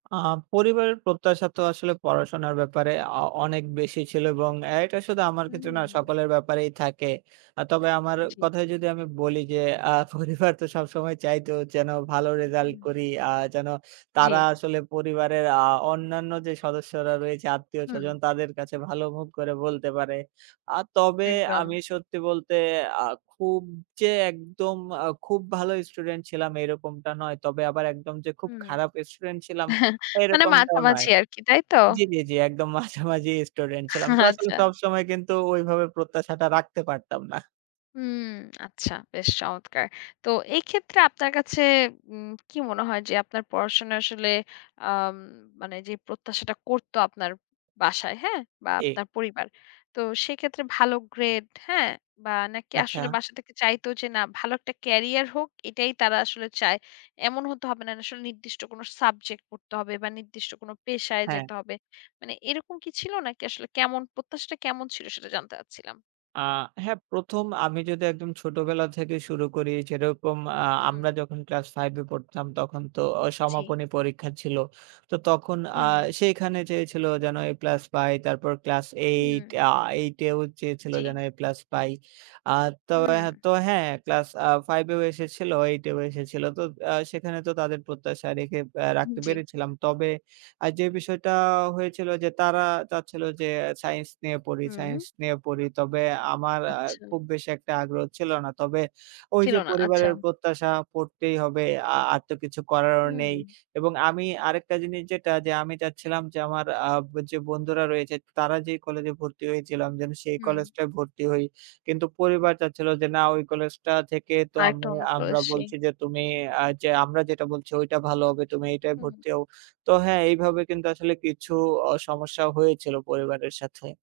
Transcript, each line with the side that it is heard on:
right: আ আ পরিবারের প্রত্যাশা তো আসলে পড়াশোনার ব্যাপারে আ অনেক বেশি ছিল এবং এটা শুধু আমার ক্ষেত্রে না
left: হুম।
right: সকলের ব্যাপারেই থাকে। আ তবে আমার
left: জী।
right: কথায় যদি আমি বলি যে, আ পরিবার তো সবসময় চাইতো যেন ভালো রেজাল্ট
left: হুম।
right: করি আ যেন তারা
left: জী।
right: আসলে পরিবারের আ অন্যান্য যে সদস্যরা রয়েছে,
left: হুম।
right: আত্মীয়স্বজন তাদের কাছে ভালো মুখ করে বলতে পারে। আ তবে আমি
left: একদম।
right: সত্যি বলতে আ খুব যে একদম আ খুব ভালো স্টুডেন্ট ছিলাম এরকমটা নয়, তবে আবার একদম যে খুব
left: হুম।
right: খারাপ স্টুডেন্ট ছিলাম
left: মানে
right: এরকমটাও নয়।
left: মাঝামাঝি আরকি। তাই তো?
right: জী, জী, জী একদম মাঝামাঝি স্টুডেন্ট ছিলাম, ক্লাসে
left: আচ্ছা।
right: সবসময় কিন্তু ঐভাবে প্রত্যাশাটা রাখতে পারতাম না।
left: হুম আচ্ছা বেশ চমৎকার। তো এক্ষেত্রে আপনার কাছে উম কি মনে হয় যে আপনার পড়াশোনা আসলে আম মানে যে প্রত্যাশাটা করত আপনার বাসায়, হ্যাঁ? বা
right: এই।
left: আপনার পরিবার। তো সেক্ষেত্রে ভালো গ্রেড হ্যাঁ? বা নাকি
right: আচ্ছা।
left: আসলে বাসা থেকে চাইতো যে না ভালো একটা ক্যারিয়ার হোক এটাই তারা আসলে চায়? এমন হতে হবে না আসলে নির্দিষ্ট কোন সাবজেক্ট পড়তে হবে বা নির্দিষ্ট কোন পেশায়
right: হ্যাঁ।
left: যেতে হবে। মানে এরকম কি ছিল নাকি আসলে কেমন প্রত্যাশাটা কেমন ছিল? সেটা জানতে চাচ্ছিলাম।
right: আ হ্যাঁ, ১ম আমি যদি একদম ছোটবেলা থেকে শুরু করি যেরকম আ
left: হুম।
right: আমরা যখন ক্লাস 5 এ পড়তাম তখন তো
left: জী।
right: সমাপনী পরীক্ষা ছিল। তো তখন আ
left: হুম।
right: সেইখানে চেয়েছিল যেন এ প্লাস পাই তারপর ক্লাস 8
left: হুম।
right: আ 8 এও চেয়েছিল
left: জী।
right: যেন এ প্লাস পাই। আ তো আ
left: হুম।
right: তো হ্যাঁ ক্লাস আ 5 এও এসেছিল, 8 এও এসেছিল। তো আ সেখানে তো তাদের প্রত্যাশা রেখে আ রাখতে
left: জী।
right: পেরেছিলাম। তবে আ যে বিষয়টা হয়েছিল যে, তারা চাচ্ছিল যে সাইন্স নিয়ে পড়ি,
left: হুম।
right: সায়েন্স নিয়ে পড়ি। তবে আমার
left: আচ্ছা।
right: খুব বেশি একটা আগ্রহ ছিল না। তবে ওই
left: ছিল
right: যে
left: না। আচ্ছা।
right: পরিবারের প্রত্যাশা পড়তেই হবে আ আর তো কিছু করারও
left: উ
right: নেই
left: হুম।
right: এবং আমি আরেকটা জিনিস যেটা যে আমি চাচ্ছিলাম যে আমার আ যে বন্ধুরা রয়েছে তারা যেই কলেজ এ ভর্তি হয়েছিল আমি যেন সেই
left: হুম।
right: কলেজটায় ভর্তি হই। কিন্তু পরিবার চাচ্ছিল যে না ওই কলেজটা থেকে তো
left: আর
right: আমু
left: একটা
right: আমরা বলছি
left: [unintelligible]
right: যে তুমি আ যে আমরা যেটা বলছি ঐটা ভালো হবে। তুমি এইটায়
left: হুম।
right: ভর্তি হও। তো হ্যাঁ, এইভাবে কিন্তু আসলে কিছু সমস্যা হয়েছিল পরিবারের সাথে।